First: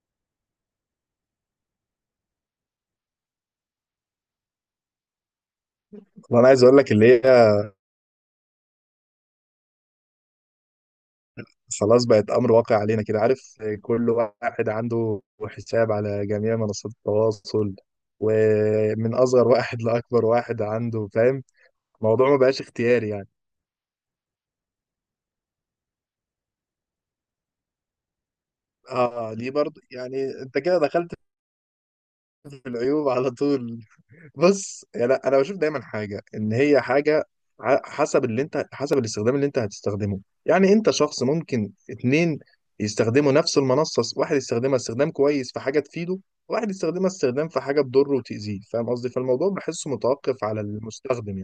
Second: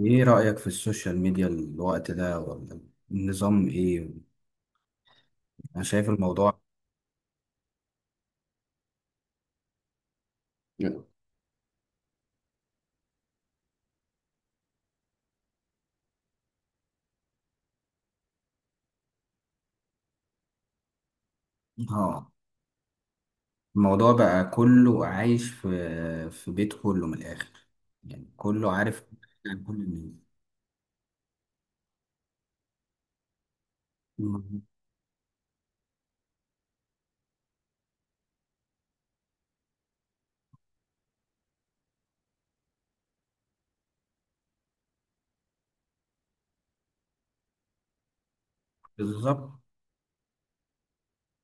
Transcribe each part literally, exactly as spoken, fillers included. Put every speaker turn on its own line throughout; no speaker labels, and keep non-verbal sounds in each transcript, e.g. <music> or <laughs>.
ايه رأيك في السوشيال ميديا الوقت ده، ولا النظام ايه؟ انا شايف
وانا
الموضوع.
عايز اقول لك اللي هي خلاص بقت امر واقع علينا، كده عارف؟ كل واحد عنده حساب على جميع منصات التواصل، ومن اصغر واحد لاكبر واحد عنده، فاهم؟ الموضوع
اه.
ما بقاش اختياري يعني.
الموضوع بقى كله عايش في في بيت، كله من الاخر، يعني كله عارف
اه ليه
عن كل
برضه يعني؟
الناس.
انت كده دخلت في العيوب على طول.
مم.
بص يعني انا بشوف دايما حاجه ان هي حاجه ع- حسب اللي انت، حسب الاستخدام اللي انت هتستخدمه. يعني انت شخص، ممكن اتنين يستخدموا نفس المنصه، واحد يستخدمها استخدام كويس في حاجه تفيده، وواحد يستخدمها استخدام في حاجه تضره وتاذيه. فاهم قصدي؟ فالموضوع
بالظبط.
بحسه متوقف على المستخدم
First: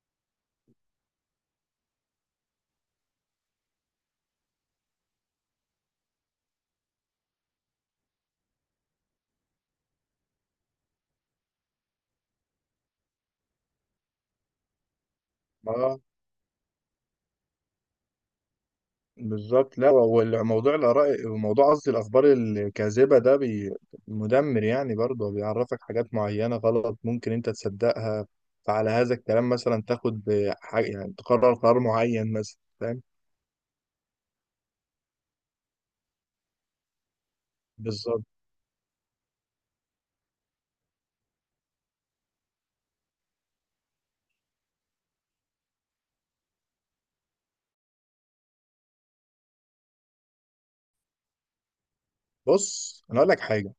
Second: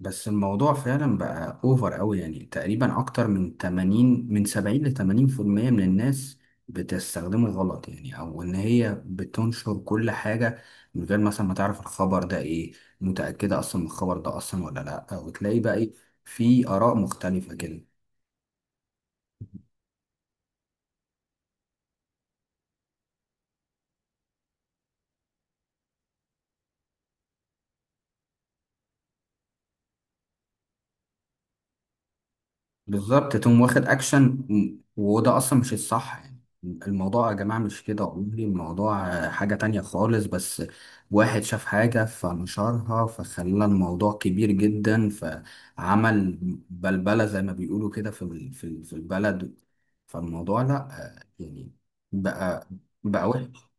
بس الموضوع فعلا بقى اوفر قوي، يعني تقريبا اكتر من ثمانين، من سبعين ل ثمانين بالمية، من الناس بتستخدمه غلط، يعني او ان هي بتنشر كل حاجة من غير مثلا ما تعرف الخبر ده ايه، متأكدة اصلا من الخبر ده اصلا ولا لا، وتلاقي بقى ايه،
يعني.
في اراء مختلفة كده.
بالظبط، لا، والموضوع الآراء وموضوع، قصدي الأخبار الكاذبة ده بي مدمر يعني. برضه بيعرفك حاجات معينة غلط ممكن أنت تصدقها، فعلى هذا الكلام مثلا تاخد حاجة يعني، تقرر قرار معين مثلا، فاهم؟
بالظبط، تقوم واخد اكشن. م- وده اصلا مش الصح يعني، الموضوع يا جماعه مش كده،
بالظبط.
والله الموضوع آه، حاجه تانية خالص. بس واحد شاف حاجه فنشرها، فخلى الموضوع كبير جدا، فعمل بلبله زي ما بيقولوا كده في ال- في ال- في البلد. فالموضوع لا، آه، يعني بقى
بص أنا
بقى
أقول لك
وحش.
حاجة،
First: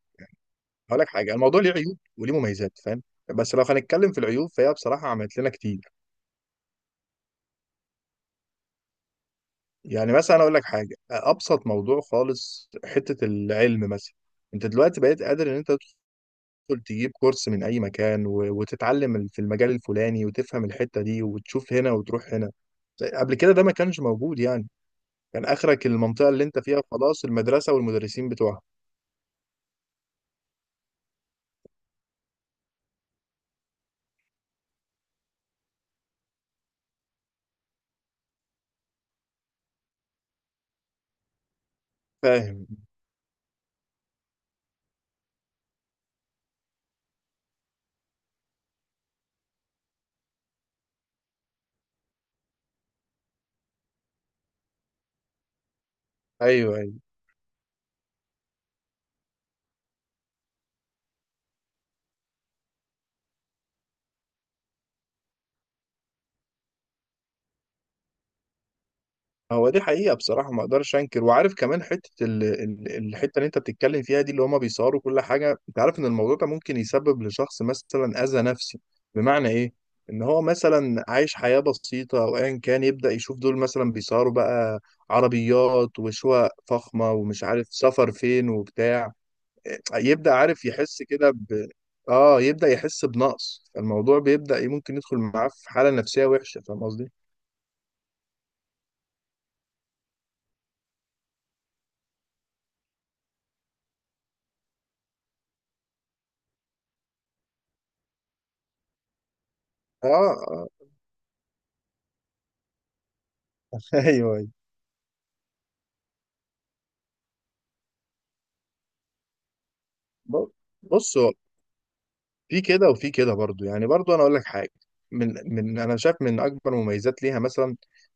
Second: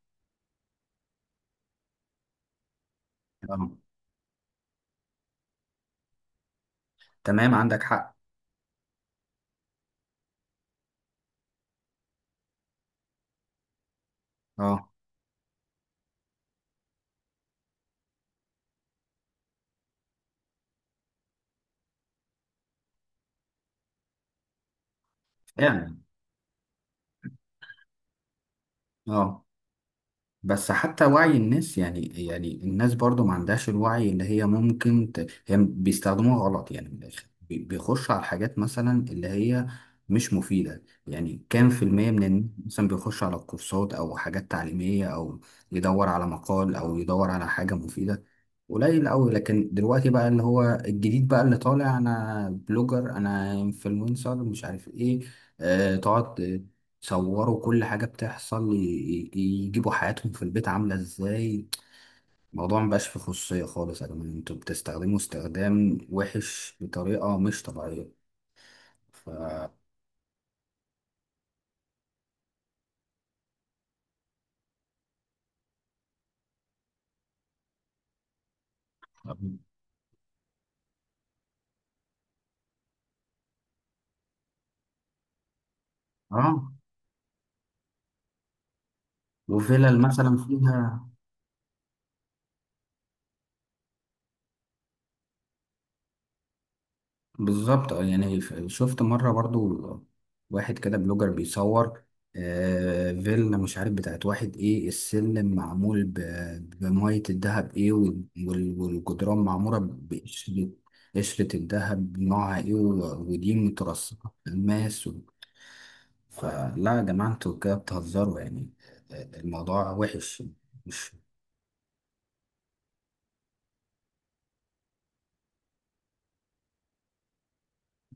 أقول لك حاجة، الموضوع ليه عيوب وليه مميزات، فاهم؟ بس لو
آه،
هنتكلم في العيوب فهي بصراحة عملت لنا كتير.
تمام، عندك حق.
يعني مثلا أقول لك حاجة، أبسط موضوع خالص، حتة العلم مثلا. أنت
اه،
دلوقتي بقيت قادر إن أنت تدخل تجيب كورس من أي مكان و- وتتعلم ال- في المجال الفلاني، وتفهم الحتة دي، وتشوف هنا وتروح هنا. قبل كده ده ما كانش موجود يعني. كان آخرك
فعلا.
المنطقة اللي أنت فيها خلاص، المدرسة والمدرسين بتوعها،
اه. بس حتى وعي الناس يعني يعني الناس برضو ما عندهاش الوعي اللي هي ممكن ت... هي بيستخدموها غلط، يعني من الآخر بي- بيخش على الحاجات مثلا اللي هي مش مفيدة. يعني كام في المية من الناس
فاهم؟
مثلا بيخش على الكورسات أو حاجات تعليمية، أو يدور على مقال أو يدور على حاجة مفيدة؟ قليل أوي. لكن دلوقتي بقى اللي هو الجديد بقى اللي طالع، أنا بلوجر، أنا انفلونسر، مش عارف إيه، آه، تقعد
أيوه أيوه.
صوروا كل حاجة بتحصل، ي- ي- يجيبوا حياتهم في البيت عاملة ازاي. الموضوع مبقاش فيه خصوصية خالص، يا جماعة انتوا بتستخدموا استخدام وحش بطريقة مش طبيعية. ف
هو دي حقيقة بصراحة، ما اقدرش انكر، وعارف كمان حتة ال... ال- الحتة اللي انت بتتكلم فيها دي، اللي هما بيصوروا كل حاجة. انت عارف ان الموضوع ده ممكن يسبب لشخص مثلا اذى نفسي.
طب.
بمعنى ايه؟ ان هو مثلا عايش حياة بسيطة او ايا كان، يبدأ يشوف دول مثلا بيصوروا بقى عربيات وشقق
اه.
فخمة ومش عارف سفر فين وبتاع.
وفيلل
يبدأ
مثلا
عارف
فيها.
يحس كده ب... اه، يبدأ يحس بنقص. الموضوع بيبدأ إيه، ممكن يدخل معاه في حالة نفسية وحشة، فاهم قصدي؟
بالظبط. اه يعني، ف- شفت مرة برضو واحد كده بلوجر بيصور آه فيلا، مش عارف بتاعت واحد ايه، السلم معمول ب- بمية الدهب ايه، وال- وال- والجدران معمورة
اه اه.
بقشرة قشرة الدهب نوعها ايه، و- ودي
<laughs>
مترصقة
ايوه.
في الماس و... فلا يا جماعة انتوا كده بتهزروا يعني. آه، الموضوع وحش.
ب-
مش
بص هو في كده وفي كده برضو يعني. برضو انا اقول لك حاجه، من من انا شايف من اكبر مميزات ليها مثلا،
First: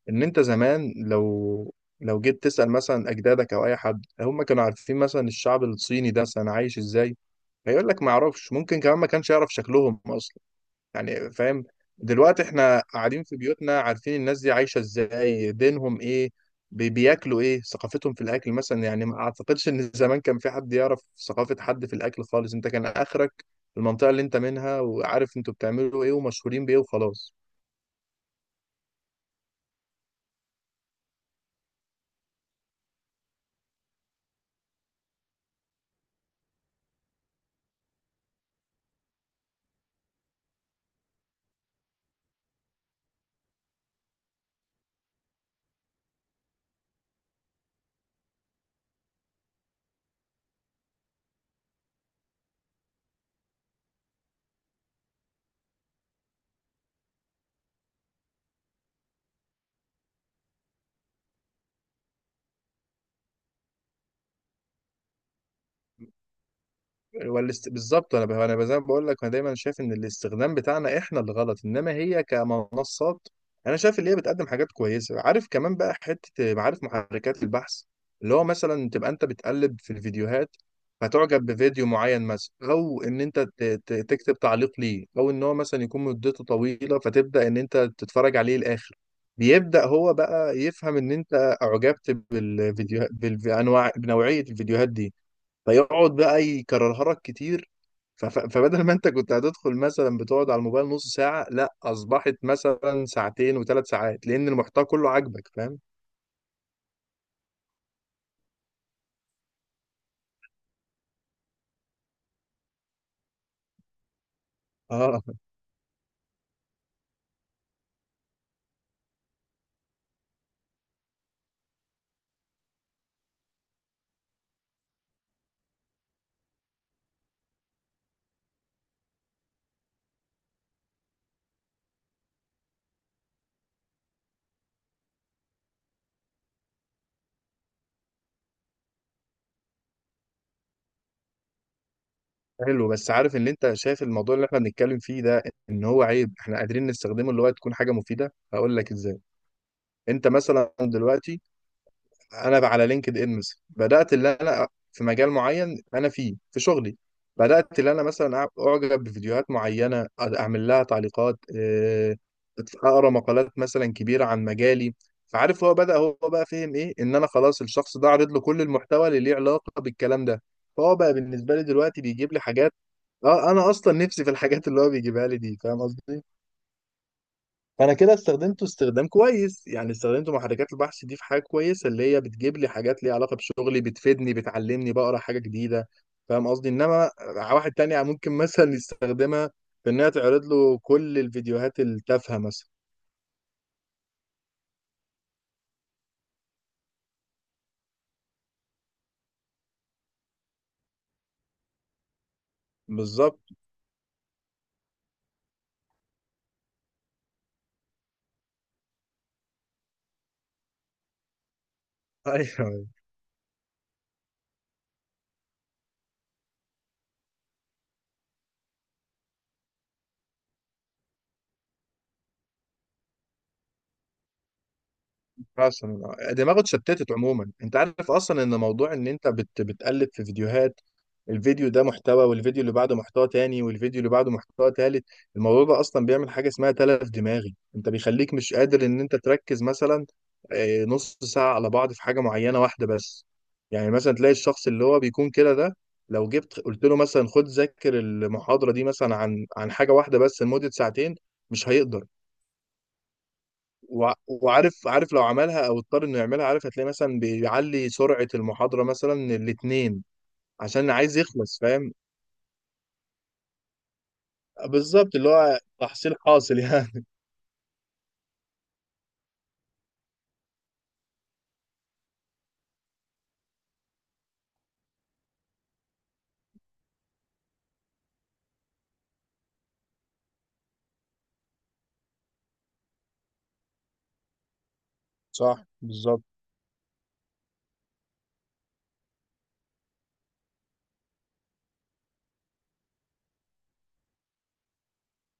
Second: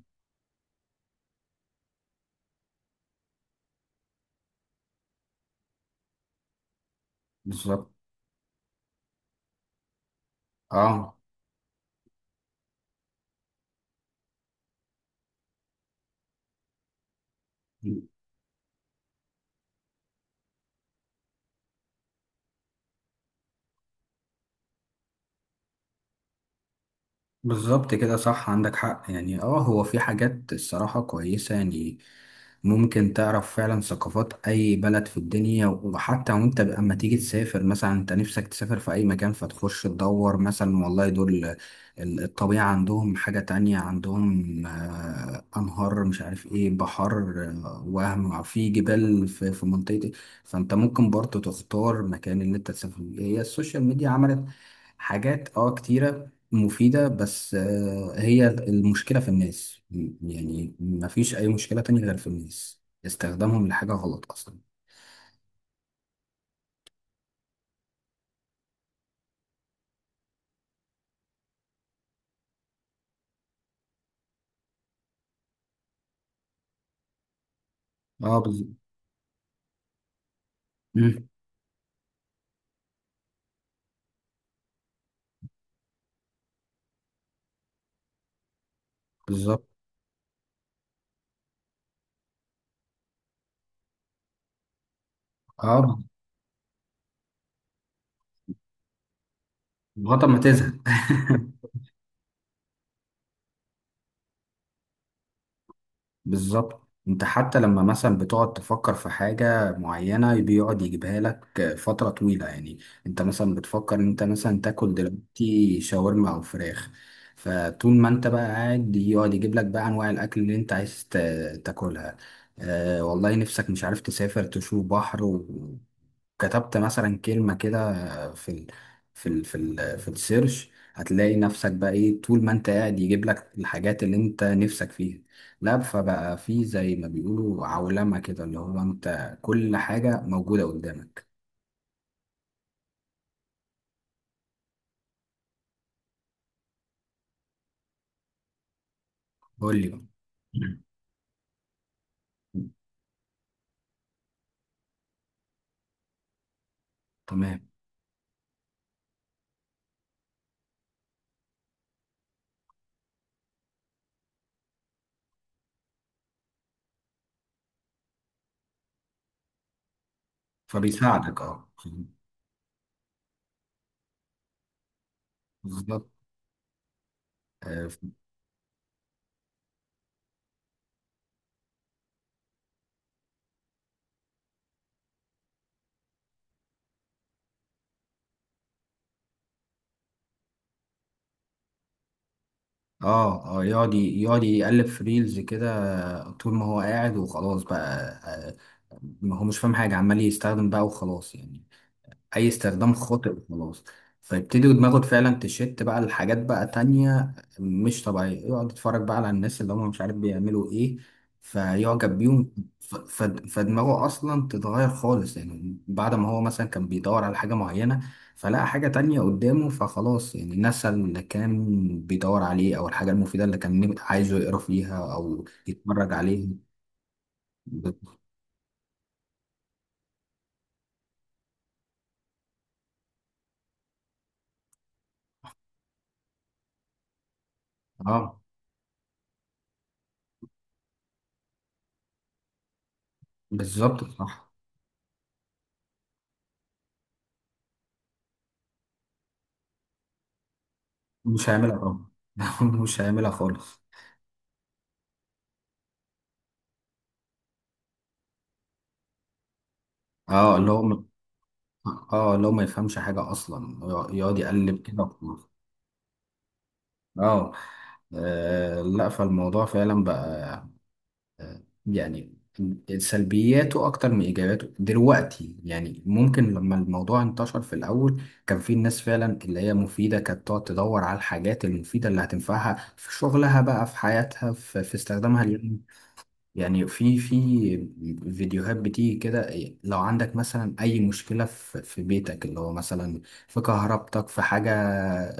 ان انت زمان لو لو جيت تسال مثلا اجدادك او اي حد، هم كانوا عارفين مثلا الشعب الصيني ده مثلا عايش ازاي؟ هيقول
بالظبط.
لك ما يعرفش، ممكن كمان ما كانش يعرف شكلهم اصلا
اه،
يعني، فاهم؟ دلوقتي احنا قاعدين في بيوتنا عارفين الناس دي عايشة ازاي، دينهم ايه، بي- بياكلوا ايه، ثقافتهم في الاكل مثلا. يعني ما اعتقدش ان زمان كان في حد يعرف ثقافة حد في الاكل خالص. انت كان اخرك المنطقة اللي انت منها، وعارف انتوا بتعملوا ايه ومشهورين بايه وخلاص.
بالظبط كده صح، عندك حق يعني. اه هو في حاجات الصراحة كويسة يعني، ممكن تعرف فعلا ثقافات أي بلد في الدنيا. وحتى وانت لما تيجي تسافر، مثلا انت نفسك تسافر في أي مكان، فتخش تدور مثلا، والله دول ال- الطبيعة عندهم حاجة تانية، عندهم آه، أنهار، مش عارف ايه، بحر، آه، وهم في جبال في في منطقتي. فانت ممكن برضه تختار مكان اللي انت تسافر فيه. هي السوشيال ميديا عملت حاجات اه كتيرة مفيدة، بس آه، هي المشكلة في الناس. م- يعني مفيش أي مشكلة تانية غير في الناس، استخدامهم لحاجة غلط أصلا.
والاست... بالظبط. انا انا زي ما بقول لك، انا دايما شايف ان الاستخدام بتاعنا احنا اللي غلط، انما هي كمنصات انا شايف ان هي بتقدم حاجات كويسه. عارف كمان بقى حته معارف محركات البحث، اللي
اه.
هو
بز...
مثلا تبقى انت بتقلب في الفيديوهات،
مم.
فتعجب بفيديو معين مثلا، او ان انت ت... ت... تكتب تعليق ليه، او ان هو مثلا يكون مدته طويله فتبدا ان انت تتفرج عليه الاخر.
بالظبط.
بيبدا هو بقى يفهم ان انت اعجبت بالفيديو، بالانواع، بنوعيه الفيديوهات دي،
اه.
فيقعد بقى يكررها لك كتير. ف- ف- فبدل ما انت كنت هتدخل مثلا
لغاية ما
بتقعد على
تزهق.
الموبايل نص ساعة،
<laughs>
لا اصبحت مثلا ساعتين وثلاث ساعات، لان المحتوى كله عاجبك، فاهم؟
بالظبط. انت حتى لما مثلا بتقعد تفكر في حاجة معينة بيقعد يجيبها لك فترة طويلة، يعني انت مثلا بتفكر ان انت مثلا تاكل
اه.
دلوقتي شاورما او فراخ، فطول ما انت بقى قاعد يقعد يجيب لك بقى انواع الاكل اللي انت عايز تا- تاكلها. اه والله نفسك مش عارف تسافر تشوف بحر و- كتبت مثلا كلمة كده في ال في ال في ال في السيرش، هتلاقي نفسك بقى ايه، طول ما انت قاعد يجيب لك الحاجات اللي انت نفسك فيها. لا فبقى في زي ما بيقولوا عولمة كده، اللي هو انت كل حاجة موجودة قدامك.
حلو، بس عارف ان انت شايف الموضوع اللي احنا بنتكلم فيه ده ان هو عيب، احنا قادرين نستخدمه اللي هو تكون حاجة مفيدة. هقول لك ازاي.
قول لي بقى.
انت مثلا دلوقتي، انا بقى على لينكد ان مثلا، بدات اللي انا في مجال معين انا فيه في شغلي،
تمام.
بدات اللي انا مثلا أع- اعجب بفيديوهات معينه، اعمل لها تعليقات، آه، اقرا مقالات مثلا كبيره عن مجالي. فعارف هو بدا، هو بقى فهم ايه، ان انا خلاص الشخص ده عرض له كل المحتوى اللي ليه علاقه بالكلام ده. فهو بقى
فبيساعدك.
بالنسبه لي
اه.
دلوقتي بيجيب لي حاجات اه انا اصلا نفسي في الحاجات اللي هو بيجيبها لي دي، فاهم
بالظبط.
قصدي؟
اه.
فانا كده استخدمته استخدام كويس يعني، استخدمت محركات البحث دي في حاجه كويسه، اللي هي بتجيب لي حاجات ليها علاقه بشغلي، بتفيدني، بتعلمني، بقرا حاجه جديده، فاهم قصدي؟ انما واحد تاني ممكن مثلا يستخدمها في انها تعرض له كل الفيديوهات التافهه مثلا.
اه. آه، يقعد يقعد يقلب في ريلز كده طول ما هو قاعد وخلاص بقى. آه، ما هو مش فاهم حاجة، عمال يستخدم بقى وخلاص يعني، اي استخدام خاطئ
بالظبط.
وخلاص. فيبتدي دماغه فعلا تشت بقى لحاجات بقى تانية مش طبيعية، يقعد يتفرج بقى على الناس اللي هم مش عارف بيعملوا ايه، فيعجب
<laughs>
بيهم.
ايوه.
ف- ف- فدماغه اصلا تتغير خالص، يعني بعد ما هو مثلا كان بيدور على حاجة معينة فلقى حاجة تانية قدامه، فخلاص يعني نسى اللي كان بيدور عليه، او الحاجة المفيدة اللي كان عايزه يقرا فيها او يتفرج
اصلا
عليها.
دماغه اتشتتت عموما. انت
ب-
عارف اصلا ان موضوع ان انت بت... بتقلب في فيديوهات، الفيديو ده محتوى، والفيديو اللي بعده محتوى تاني، والفيديو اللي بعده محتوى تالت، الموضوع ده اصلا بيعمل حاجه اسمها تلف دماغي. انت بيخليك
اه،
مش قادر ان انت تركز مثلا آه، نص ساعه على بعض في حاجه معينه واحده بس. يعني
بالظبط
مثلا تلاقي
صح.
الشخص اللي هو بيكون كده ده، لو جبت قلت له مثلا خد ذاكر المحاضره دي مثلا عن عن حاجه واحده بس لمده ساعتين،
مش
مش
هيعملها
هيقدر.
طبعا. <laughs> مش هيعملها خالص.
وع- وعارف عارف لو عملها او اضطر انه يعملها، عارف هتلاقي مثلا بيعلي سرعة المحاضرة مثلا الاتنين،
اه اللي هو
عشان
م-
عايز يخلص، فاهم؟
اه اللي هو ما يفهمش حاجة أصلا، يقعد يقلب كده
بالظبط، اللي
وخلاص.
هو تحصيل حاصل يعني. <laughs>
اه. آه، لا، فالموضوع فعلا بقى آه، يعني سلبياته أكتر من إيجاباته دلوقتي. يعني ممكن لما الموضوع انتشر في الأول كان في الناس فعلا اللي هي مفيدة، كانت تقعد تدور على الحاجات المفيدة اللي هتنفعها في شغلها بقى، في حياتها، في, في استخدامها.
صح، بالظبط.
يعني في في فيديوهات بتيجي كده، إيه، لو عندك مثلا أي مشكلة في في بيتك اللي هو مثلا في كهربتك، في حاجة،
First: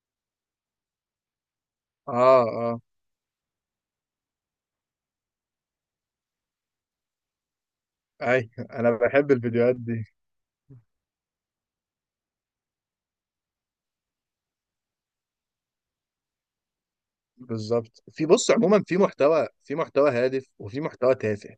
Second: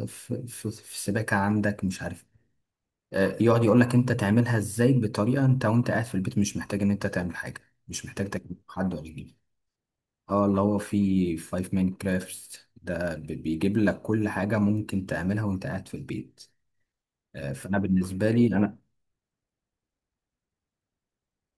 في, في, في سباكة عندك، مش عارف،
اه اه،
آه، يقعد يقولك أنت تعملها إزاي بطريقة، أنت وأنت قاعد في البيت مش محتاج إن أنت تعمل حاجة، مش محتاج
اي
تكلم
انا
حد ولا
بحب
تجيب.
الفيديوهات دي.
اه اللي هو في فايف ماين كرافت ده بي- بيجيب لك كل حاجة ممكن تعملها وأنت قاعد في البيت. آه، فأنا
بالظبط. في،
بالنسبة لي
بص
أنا.
عموما في محتوى، في محتوى هادف وفي محتوى تافه،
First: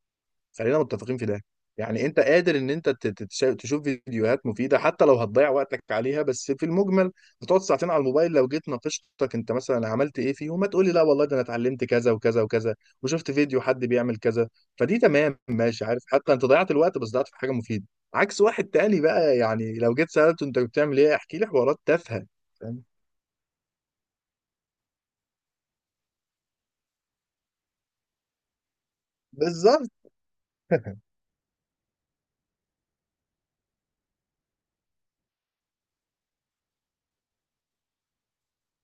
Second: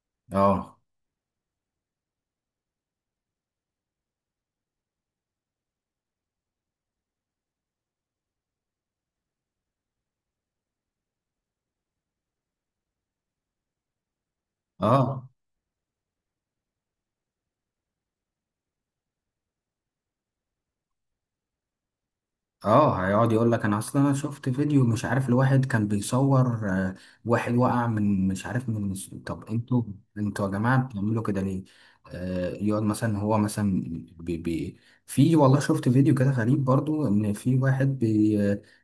خلينا
اه.
متفقين في ده. يعني انت قادر ان انت ت- ت- تش- تشوف فيديوهات مفيده حتى لو هتضيع وقتك عليها، بس في المجمل بتقعد ساعتين على الموبايل، لو جيت ناقشتك انت مثلا عملت ايه فيه، وما تقولي لا والله ده انا اتعلمت كذا وكذا وكذا، وشفت فيديو حد بيعمل كذا، فدي
اه.
تمام ماشي، عارف، حتى انت ضيعت الوقت بس ضيعت في حاجه مفيده. عكس واحد تاني بقى، يعني لو جيت سالته انت بتعمل ايه، احكي لي حوارات تافهه، فاهم؟
اه. هيقعد يقول لك، انا اصلا انا شفت فيديو مش عارف لواحد كان بيصور، آه، واحد وقع من، مش عارف من. طب انتوا
بالظبط.
انتوا يا جماعه
<laughs>
بتعملوا كده ليه؟ آه يقعد مثلا هو مثلا بي بي في والله شفت فيديو كده غريب برضو، ان في واحد بي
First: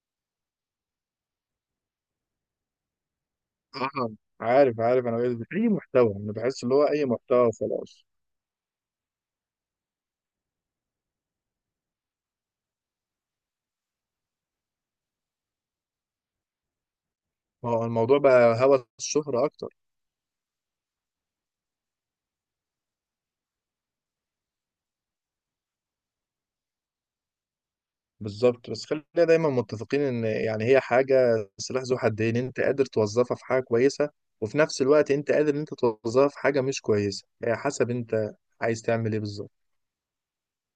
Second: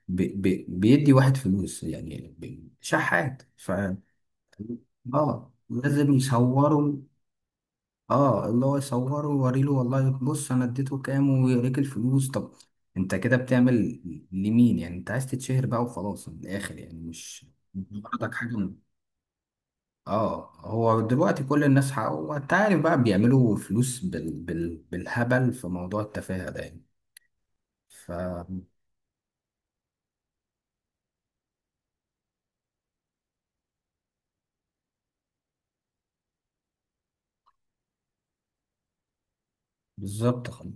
بي بي بيدي واحد فلوس، يعني بي- شحات. ف
آه، عارف عارف، انا بقيت-
اه
اي
لازم
محتوى، انا بحس اللي هو
يصوروا.
اي محتوى خلاص.
اه اللي هو يصوره ويوريله، والله بص انا اديته كام، ويوريك الفلوس. طب انت كده بتعمل لمين؟ يعني انت عايز تتشهر بقى وخلاص من الاخر، يعني مش
ما هو
مش
الموضوع
غرضك حاجه
بقى
من-
هوس الشهرة أكتر.
اه هو دلوقتي كل الناس حق، وانت عارف بقى بيعملوا فلوس بال... بال... بالهبل في موضوع التفاهه ده يعني. ف
بالظبط، بس خلينا دايما متفقين إن يعني هي حاجة، سلاح ذو حدين، أنت قادر توظفها في حاجة كويسة، وفي نفس الوقت أنت قادر إن أنت توظفها في حاجة مش كويسة، هي حسب أنت عايز تعمل إيه بالظبط.
بالظبط.